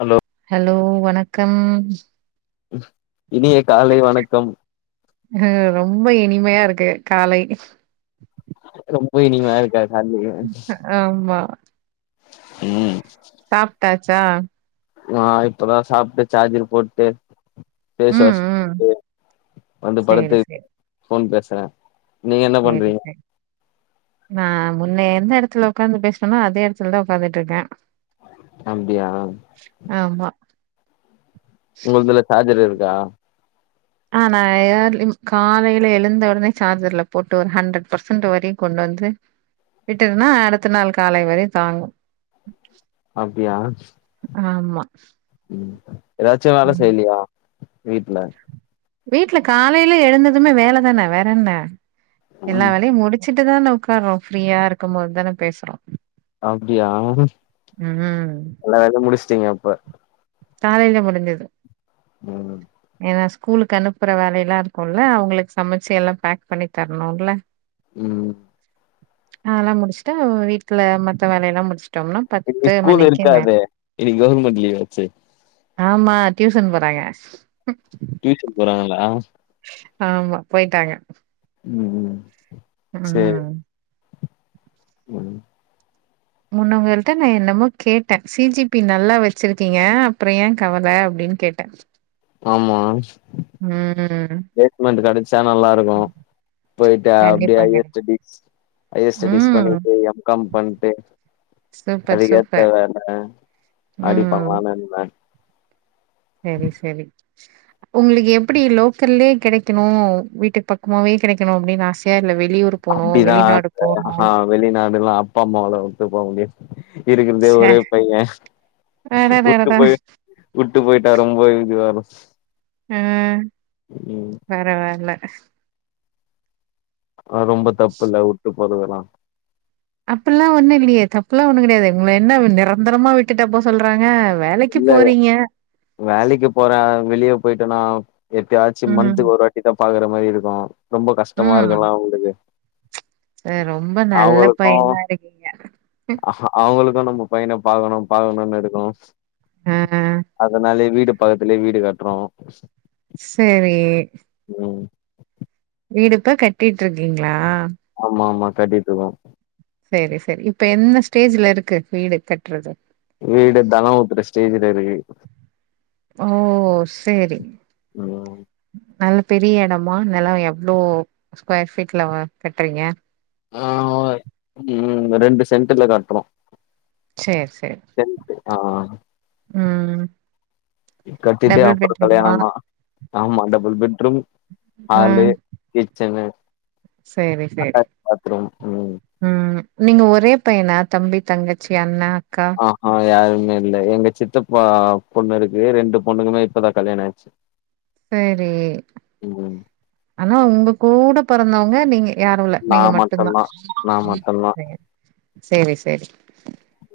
Hello hello வணக்கம், ம், இனிய காலை வணக்கம், ம் ரொம்ப இனிமையா இருக்கு காலை ரொம்ப இனிமையா இருக்கா கால்லியே ஆமா ம் டாச்சா நா இப்பதா சாப்ட்டு சார்ஜர் போட்டு ஃபேஸ் ம், வாஷ் ம். டு வந்து படுத்து சரி, ஃபோன் பேசுற சேரி சே நா முன்ன எந்த எடத்துல உக்காந்து பேசுனனோ அதே எடத்துலதா உக்காந்துட்டுருக்க அப்டியா ஆமா உங்கள்துல சார்ஜர் இருக்கா ஆ நா இயர்லி காலைல எழுந்த உடனே சார்ஜர்ல போட்டு ஒரு ஹண்ட்ரட் பர்சன்ட் வரை கொண்டு வந்து விட்டுர்னா அடுத்த நாள் காலை வரை தாங்கு அப்டியா ஆமா ம், ஏதாச்சு வேல ம். செய்லியா வீட்ல வீட்ல காலைல எழுந்ததுமே வேலதான வேறென்ன எல்லா வேலயு முடி ச்சிட்டுதான உக்காற்றோ ஃப்ரீயா இருக்கும்போதுதான பேசுறோ அப்டியா, எல்லா வேலயு முடிச்ட்டீங்க அப்ப காலைல முடிஞ்சது ம் ஏன்னா ஸ்கூலுக்கு அனுப்புற வேலைல்லா இருக்கும்ல அவங்ளுக்கு சமச்சு எல்லா பேக் பண்ணி தரணும்ல ம் அதல்லா முடிச்சிட்ட வீட்ல மத்த வேலயெல்லா முடிச் ட்டோம்னா இன்னைக்கு பத்து ஸ்கூல் மணிக்கு மேல இருக்காதே இன்னைக்கு கவர்மெண்ட் லீவ் ஆச்சே ஆமா, டியூசன் போறாங்க டியூஷன் போறாங்களா ஆமா போயிட்டாங்க ம் ம் அ அ சேரி ம் முன்ன உங்கள்ட்ட நா என்னமோ கேட்ட சி ஜி பி நல்லா வச்சிருக்கீங்க அப்பறோ ஏன் கவல அப்டின்னு கேட்ட ஆமா ம் பிலேஸ்மெண்ட் கடைச் ச்சா நல்லா இருக்கு போய்ட்டா அப்டியே கண்டிப்பா ஐ யே கெடைக்கு செக் பி ஹையர் ஸ்டடிஸ் ம் பண்ணிட்டு எம் காம் பண்ட்டு சூப்பர் அதுகேத்த சூப்பர் வெல ம் அடிப்பன்லானிருந்த சேரி சேரி உங்களுக்கு எப்டி லோக்கல்லே கெடைக்கணு வீட்டுக்கு பக்கமாவே கெடைக்கணு அப்டின்னு ஆசையா இல்ல வெளியூர் போணு, அப்டிதா வெளிநாடு ஆச போணு. ஆஹா வெளிநாடு லா அப்பா அம்மாவல உட்டு போக முடியாது இருக்கிறதே ச்சே ஒரே பைய ஒத்து அடடடடா! போய் வுட்டு போய்ட்டா ரொம்ப இது வா ஆ பரவால்ல ஆ ரொம்ப தப்புல உட்டு போறதெல்லா அப்பல்லா ஒண்ணு இல்லையே தப்புல்லா ஒண்ணு கெடையாது உங்க என்ன நிரந்தரமா விட்டுட்டா போக சொல்றாங்க வேலைக்கு இல்ல போறீங்க. வேலைக்கு போற வெளிய போயிட்டனா எப்பயாச்சி ம், மந்த்க்கு ஒருவாட்டி இத பாக்கற மாரி இருக்கு ரொம்ப கஷ்டமா இருக்குல அவுங்களுக்கு ஆ ரொம்ப நல்ல பைனா இருக்கீங்க ஆ அவங்களுக்கு நம்ம பையன பாக்கணு பாக்கணு இருக்கு அ அ அதனாலயே வீடு பக்கத்துலயே வீடு கட்றோ சேரி ம் வீடு இப்ப கட்டிட்டுடிருக்கீங்களா ஆமா ஆமா கட்டிட்ருக்றோம் சேரி சேரி இப்ப என்ன ஸ்டேஜ்ல இருக்கு வீடு கட்றது வீடு தலோ ஒட்ற ஸ்டேஜ்ல இருக்கு ஓ சேரி ம் நல்லா பெரிய எடமா நல்லா எவ்ளோ ஸ்கொயர் ஃபீட்ல வ கட்டுறீங்க ஆ ம் ரெண்டு சென்ட்ல கட்டுறோம் சேர் சேர் சென்டு தா ம் ம் கட்டிட்டே அப்புற கல்யாண தா ஆமா டபுள் பெட்ரூம் ஹாலு ம் கிச்சனு சேரி சேரி அட்டாச் பாத்ரூம் ம் ம் நீங்க ஒரே பையனா தம்பி தங்கச்சி அண்ணா அக்கா ஆஹா யாருமே இல்ல எங்க சித்தப்ப பொண்ணு இருக்கு ரெண்டு பொண்ணுங்கமே இப்தா கல்யாணம் ஆச்சு சேரி ம் ஆனா உங்க கூட பிறந்தவங்க நீங்க யாரு இல்ல நா நீங்க மட்டுதா மட்டுந்தா நா மட்டுந்தா சேர் சேரி சேரி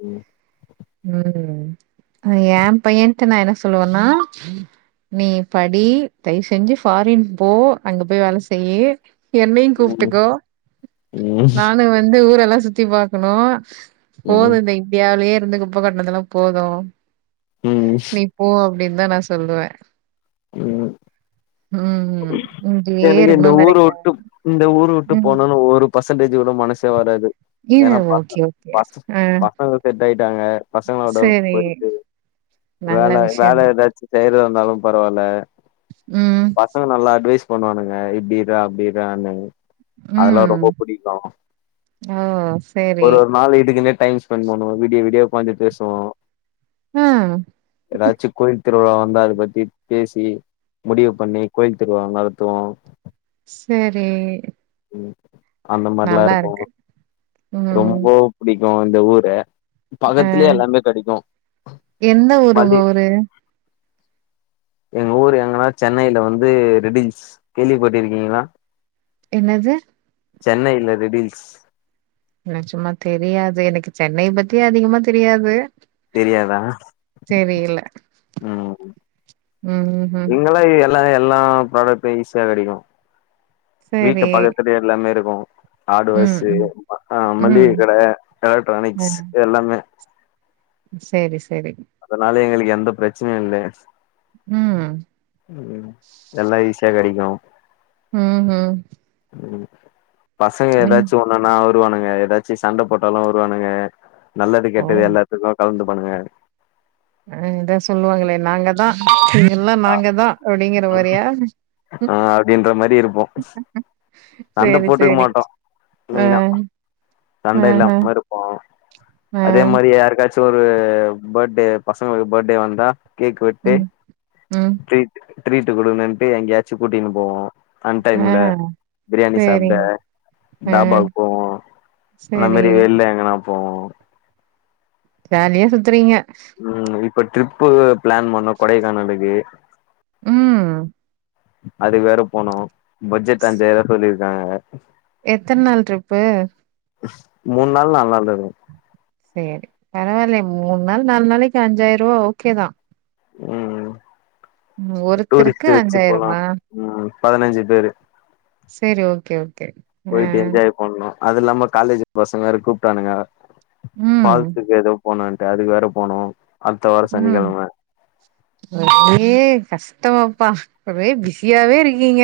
ம் ம் எ பையன்ட்ட நா என்ன சொல்லுவனா நீ படி தயவுசெஞ்சு ஃபாரின் போ அங்க போய் வேல செய்யு என்னையு ம் கூப்ட்டுக்கோ ம் நானு வந்து ஊரெல்லா சுத்தி பாக்குணு போது ம் இந்த இந்தியாவிலயே இருந்து குப்ப கொட்டனதல்ல போது ம் நீ போ அப்டின் தா நா சொல்லுவே ம் ம் இங்கயே எனக் இந்த இருக்கணுனு ஊரு நெனைக்காத உட்டு இந்த ஊரு உட்டு ம் போனுன் ஒரு பர்சன்டேஜ் கூட மனசே வராது இது ஏன்னா ப ப ஓகே ஓகே ப ஆ ப ப செட் ஆயிட்டாங்க பசங்களோட சேரி போயிட்டு நல்ல வேல வேல விஷயந்தா எதாச்சு செய்யற ந்தாலு பரவால்ல ம் பசங்க நல்லா அட்வைஸ் பண்ணுவானுங்க இப்படி இரு அப்டியிற்றான்னு அதெல்லா ம் ரொம்ப புடிக்கு ஓ சேரி ஒரு ஒரு நாள் இதுக்கெண்ணெ டைம் ஸ்பென்ட் பண்ணுவோ வீடிய வீடிய உக்காந்தி பேசுவோ ஆ எதாச்சு கோயில் திருவிழா வந்த அத பத்தி பேசி முடிவு பண்ணி கோவில் திருவிழா நடத்துவோ சேரி ம் அந்த மாதிர்லா இருக்கு ம் ரொம்ப புடிக்கு இந்த ஊர ஆ பக்கத்துலயே எல்லாமே கிடைக்கு எந்த ஊரு உங்க மல்லி ஊரு எங்க ஊர் எங்கன்னா சென்னையில வந்து ரெடில் கேள்விப்பட்டிருக்கீங்களா என்னது சென்னையில ரெடில்ஸ் ன்னா சும்மா தெரியாது எனக் சென்னை பத்தி அதிகமா தெரியாது தெரியாதா தெரியல ம் ம் ம் இங்களா எல்லா எல்லா ப்ராடக்ட்டு ஈஸியா கிடைக்கு வீட்டு சேரி பக்கத்துலயே எல்லாமே இருக்கு ம் ஹார்ட்வேர்ஸ்சு ம் அ ஆ மல்லிக ம் கட ஆ எலக்ட்ரானிக்ஸ் எல்லாமே சேரி சேரி அதனால எங்களுக் எந்த பிரச்சனையு இல்ல ம் ம் எல்லா ஈஸியா கெடைக்கு ம் ம் ம் பசங்க ம் எதாச்சு ன்னா வருவானுங்க எதாச்சு சண்ட போட்டாலு வருவானுங்க நல்லது ஓ கெட்டது எல்லாத்துக்கு கலந்துப்பாண்ணுங்க ஆ இதோ சொல்லுவாங்களே நாங்கதா எல்லா நாங்கதா அப்டிங்கிறமாரியா ம் ஆ அப்டின்ற மாரி இருப்போ சண்ட சேரி போட்டுக்க சேரி மாட்டோ மெயினா ம் சண்ட இல்லாம இருக்கு ஆ அதே மாரி யாருக்காச் சு ஒரு பர்த்டே பசங்களுக் பர்த்டே வந்தா கேக் வெட்டு ம் ம் ட்ரீட ட்ரீட் கொடுண்ன்ட்டு எங்கயாச்சு கூட்டின் போவோ அன் ஆ டைம்ல பிரியாணி சாப்ட சேரிங்க ஆ தாபாவுக் போவோ அந்த சேரி மாரி வெள்ள எங்கனா போவோ ஜாலியா சுத்துறீங்க ம் இப்ப ட்ரிப்பு பிளான் பண்ணோ கொடைக்கானலுக்கு ம் அது வேற போனு பட்ஜெட் அஞ்சாயிரோ சொல்லிருக்காங்க எத்தன் நாள் ட்ரிப்பு மூண் நாள் நாலு நாள் இருக்கு சரி பரவாயில்லியே மூண் நாள் நாலு நாளைக்கு அஞ்சாயிரோ ருவா ஓகே தா ம் ம் ஒருத்தருக்கு டூரிஸ்ட்ட்ஞு வச்சு போலா அஞ்சாயிரமா ம் பதினஞ்சு பேரு செரி ஓகே ஓகே ஆ பொயிட்டு என்ஜாய் பண்ணணு அது இல்லாம காலேஜ் பசங்க வேற கூப்ட்டானுங்க ம் ஃபால்ஸுக்கு ஏதோ போனுன்ட்டு அதுக்கு வேற போனு அடுத்த வாரோ ம் சனிக்கெழம ஒரே கஷ்டமப்பா ஒரே பிஸியாவே இருக்கீங்க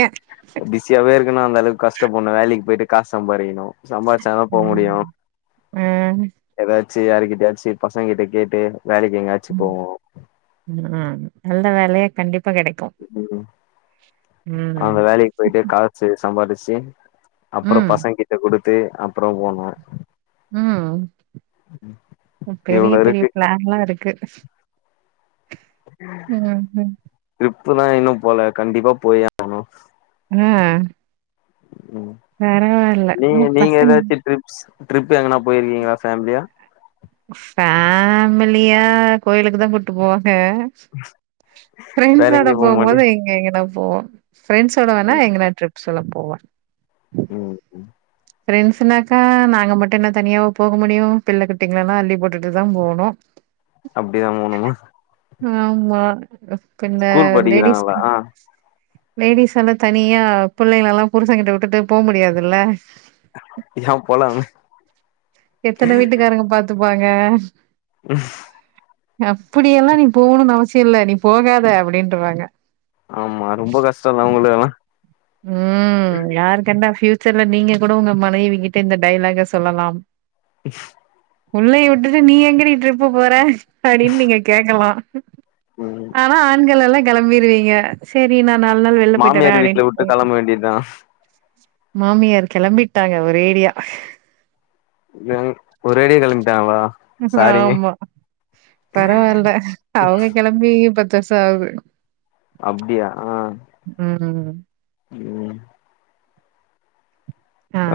பிசியாவே இருக்கனுன்னா அந்தளவுக்கு கஷ்டப்பட்ணு வேலைக்கு பொய்ட்டு காசு சம்பாரிக்ணு சம்பாரிச்சா தா போ முடியு ஆ ஏதாச்சு யாருக்கிட்டயாச்சு பசங்க கிட்ட கேட்டு வேலைக்கு எங்கயாச்சு போவோ அ நல்ல வேலையா கண்டிப்பா கெடைக் ம் அந்த வேலைக்கு பொயிட்டு கால் ச்சு சம்பாரிச்சு அப்புறோ ம் பசங்க கிட்ட குடுத்து அப்புறோ போனு ம் பெரிய இவ்ளோ பெரிய இருக்கு பிளான்ல்லா இருக்கு ம் ம் ட்ரிப்புல்லா இன்னு போலே கண்டிப்பா போயே ஆணு ம் ம் பரவால்ல நீங்க நம்ம நீங்க பசங் எதாச்சு ட்ரிப்ஸ் ட்ரிப் எங்கனா பொயிருக்கீங்ளா ஃபேம்லியா ஃபேமிலியா கோயிலுக்குதா கூட்டு போவாங்க வேற ஃபிரெண்ட்ஸோட எங்கயு போ மாட்டி போம்போது எங்க எங்கனா போவோ ஃப்ரெண்ட்ஸோட வேணா எங்கனா ட்ரிப்ஸெல்லா போவே ம் ம் ஃப்ரெண்ட்ஸுனாக்கா நாங்க மட்டு என்ன தனியாவா போக முடியு பிள்ளக் குட்டீங்களலெல்லா அள்ளி போட்டுட்டுதா போணு அப்பிடிதா போணுமா ஆமா பின்ன ஸ்கூல் லேடிஸ் படிக்கிறாங்களா ஆ லேடிஸ் எல்லா தனியா புள்ளைங்களஎல்லா புருசங்கிட்ட விட்டுட்டு போ முடியாதுல்ல யா போலாமே எத்தன வீட்டுக்காரங்க பாத்துப்பாங்க அப்பிடியெல்லா நீ போகணுனு அவசியோ இல்ல நீ போகாத அப்டின்றுவாங்க ஆமா ரொம்ப கஷ்டோல்ல உங்ளுக்கெல்லா ம் யாரு கண்டா ஃபியூச்சர்ல நீங்க கூட உங்க மனைவி கிட்ட இந்த டயலாக சொல்லலாம் புள்ளய விட்டுட்டு நீ எங்கடி ட்ரிப்பு போறே அப்பிடின்னு நீங்க கேக்கலா ம் ஆனா ஆண்கள் எல்லா கெளம்பிருவீங்க சரி நா நாலு நாள் வெள்ல பொய்ட்டு மாமியார் வர்றே வீட்ல அப்பிடின்னு விட்டு கெளம்ப வேண்டியதா மாமியார் கெளம்பிட்டாங்க ஒரேடியா எங் ஒரேடியா கெளம்பிட்டாங்ளா ஆமா பரவால்ல அவுங்க கெளம்பி பத்து வர்ஷோ ஆகுது அப்டியா ம் ம் ம்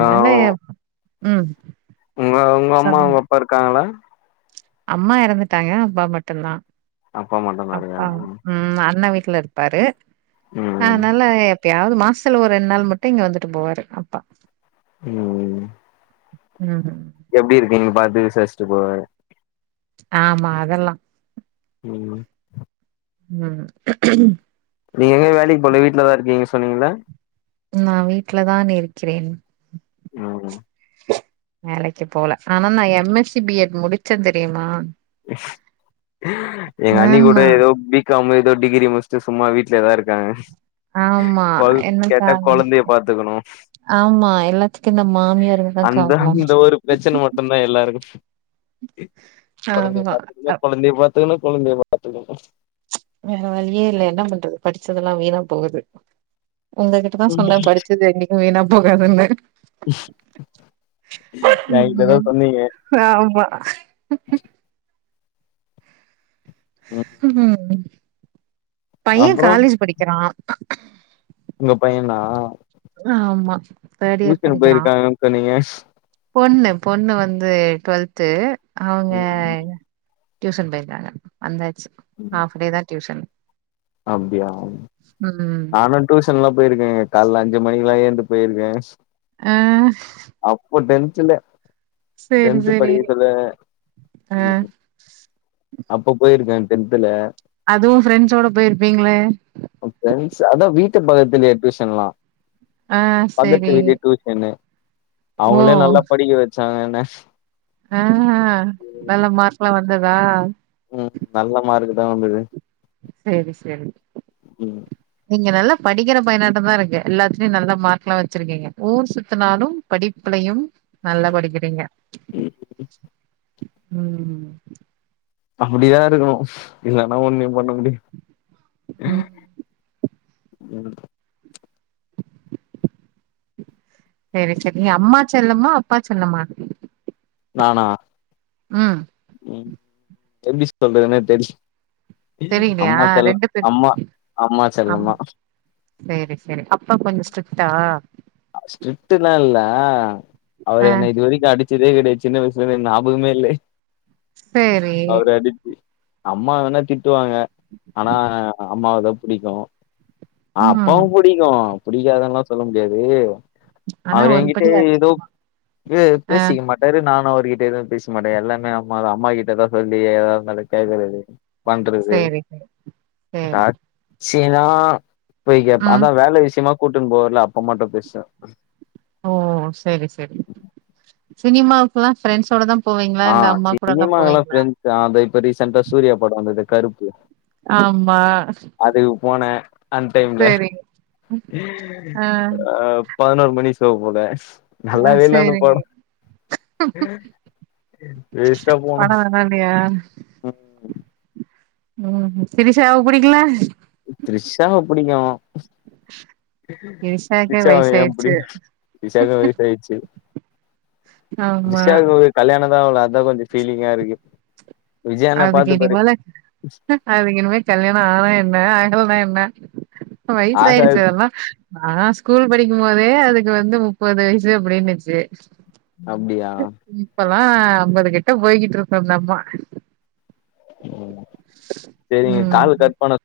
ஆ இல்லயே ம் உங்க உங்க அம்மா சொல்லுங்க. உங்க அப்பா இருக்காங்ளா அம்மா இறந்துட்டாங்க அப்பா மட்டு தா அப்பா மட்டுந்தா அப்பா இருக்காங்க ம் அண்ண வீட்ல இருப்பாரு ம் அதனால எப்பயாவது மாசத்துல ஒரு ரெண்டு நாள் மட்டு இங்க வந்துட்டு போவாரு அப்பா ம் ம் எப்டி இருக்கீங்கனு பாத்து விசாரிச்சுட்டு போவாரு ஆமா அதல்லா ம் ம் நீங்க எங்கயு வேலைக்கு போல வீட்லதா இருக்கீங்க சொன்னீங்ள நா வீட்ல தான் இருக்கிறேன் ஆமா வேலைக்கி போல ஆனா நா M S C B Ed முடிச்ச தெரியுமா எங்க அண்ணி கூட ஆமா, ஏதோ பி காம் ஏதோ டிகிரி முடிச்சுட்டு சும்மா வீட்ல தா இருக்காங்க ஆமா கொழ எனக்கு கேட்டா கொழந்தைய பாத்துக்கணு ஆமா எல்லாத்துக்கு இந்த மாமியார்ங்தா அந்த காரணோ அந்த ஒரு பிரச்சன மட்டுந்தா எல்லாருக்கு கொழந்தைய பாத்துக்கங்க கொழந்தைய பாத்துக்கணு கொழந்தைய பாத்துக்கணு வேற வழியே இல்ல என்ன பண்றது படிச்சதெல்லா வீணா போகுது உங்ககிட்டதா ம் சொன்ன படிச்சது என்னைக்கு வீணா போகாதுன்னு என்கிட்ட தா ம் சொன்னீங்க ஆமா ம் ம் பையன் அப்றோ காலேஜ் படிக்கிறான் உங்க பையனா ஆமா தேர்ட் இயர் டியூஷன் படிக்கிறா போயிருக்காங்கன்னு சொன்னீங்க பொண்ணு பொண்ணு வந்து டுவெல்த்து அவுங்க ம் டியூசன் போயிருக்காங்க வந்தாச்சு ம் ஹாஃப் டே தா டியூசன் அப்டியா நானு டியூஷன்லா போயிருக்கேங்க கால்ல அஞ்சு மணிக்குலா எந்து போயிருக்க ஆ அப்போ டென்த்ல சேரி டென்த்து சேரி படிக்ககுள்ள ஆ ம் அப்ப போயிருக்க டென்த்துல அதுவு ஃப்ரெண்ட்ஸோட போயிருப்பீங்ளே ம் ஃப்ரெண்ட்ஸ் அதா வீட்டு பக்கத்துலே ட்யூஷன்லா ஆ பக்கத்து சேரி வீடே டியூசனு ஓ அவுங்களே நல்லா படிக்க வச்சாங்க என்ன ஆ நல்லா மார்க்லா வந்ததா ம் நல்ல மார்க் தா வந்தது செரி செரி ம் நீங்க நல்லா படிக்கிற பயனாட்டந்தா இருக்கு எல்லாத்துலயு நல்லா மார்க்லா வச்சிருக்கீங்க ஊர் சுத்துனாலு படிப்லையு நல்லா படிக்கிறீங்க ம் அப்பிடிதா இருக்கணு இல்லனா ஒன்னும் பண்ண முடியு ம் ம் செரி செரி நீ அம்மா செல்லமா அப்பா செல்லமா நானா ம் ம் எப்டி சொல்றதுனே தெரி தெரியலையா அம்மா செல்ல ரெண்டு பேர் அம்மா அம்மா செல்லந்தா சேரி சேரி அப்பா கொஞ்சோ ஸ்ட்ரிட்டா அ ஸ்ட்ரிட்டுலா இல்ல அவர் ஆ என்ன இது வரைக்கு அடிச் சதே கெடையா சின்ன வயசுலருந்தே எந் நியாபகமே இல்லே சேரி அவரு அடிச்சி அம்மா வேணா திட்டுவாங்க ஆனா அம்மாவதா பிடிக்கு ஆ ம் அப்பாவு புடிக்கு புடிக்காதுன்லா சொல்ல முடியாது ஆனா அவரு ஒரு எங்கிட்ட படி எதோப் அதிகமா ஆ பே-பேசிக்க மாட் டாரு நானு அவர்கிட்டே எதுவு பேச மாட்டே எல்லாமே அம்மாதா அம்மா கிட்டதா சொல்லி எதா இருந்தாலு கேக்கறது பண்றது சேரி சேரி சேரி [unintelligible] சினா போய் கேப் ம் அதா வேல விஷ்யமா கூட்டுன் போவல அப்ப மட்டு பேசுவே ஓ ஓ செரி செரி சினிமாவுக்குலா ஃப்ரெண்ட்ஸ்ஸோடதாம் போவீங்ளா இல்ல அம்மாக் கூடதாம் போவீங்ளா தா அந்து இப்ப ரீசென்ட்டா சூர்யா படோ வந்ததே கருப்பு ஆமா அதுக்கு போனே அன்டைம்ல செரி ஆ அப் பதனோரு மணி ஷோ போனே ஆ நல்லாவே இல்ல அந்த சேரிங்க படோ வேஸ்ட்டா போனோ டியா ம் ம் ம் ம் த்ரிஷாவ புடிக்கல த்ரிஷாவ புடிக்கு த்ரிஷாவுக்கே த்ரிஷாவ ஏ வயசாயிர்ச்சு புடிக்கு த்ரிஷாக்கு வயசாயிடுச்சு ஆமா த்ரிஷாவுகு கல்யாணந்தா ஆவல அதா கொஞ்சோ ஃபீலிங்காருக்கு அதுக்கு இனிமேல அது இனிமே கல்யாண ஆனா என்ன ஆகலனா என்ன வயசாயிருச்சி ஆகாது அதெல்லா நாலா ஸ்கூல் படிக்கும்போதே அதுக்கு வந்து முப்பது வயசு அப்டினுச்சி அப்டியா இப்பலா அம்பதுகிட்ட போய்கிட்ருக்கு அந்தம்மா ம் சேரிங்க ம் கால் கட் பண்ண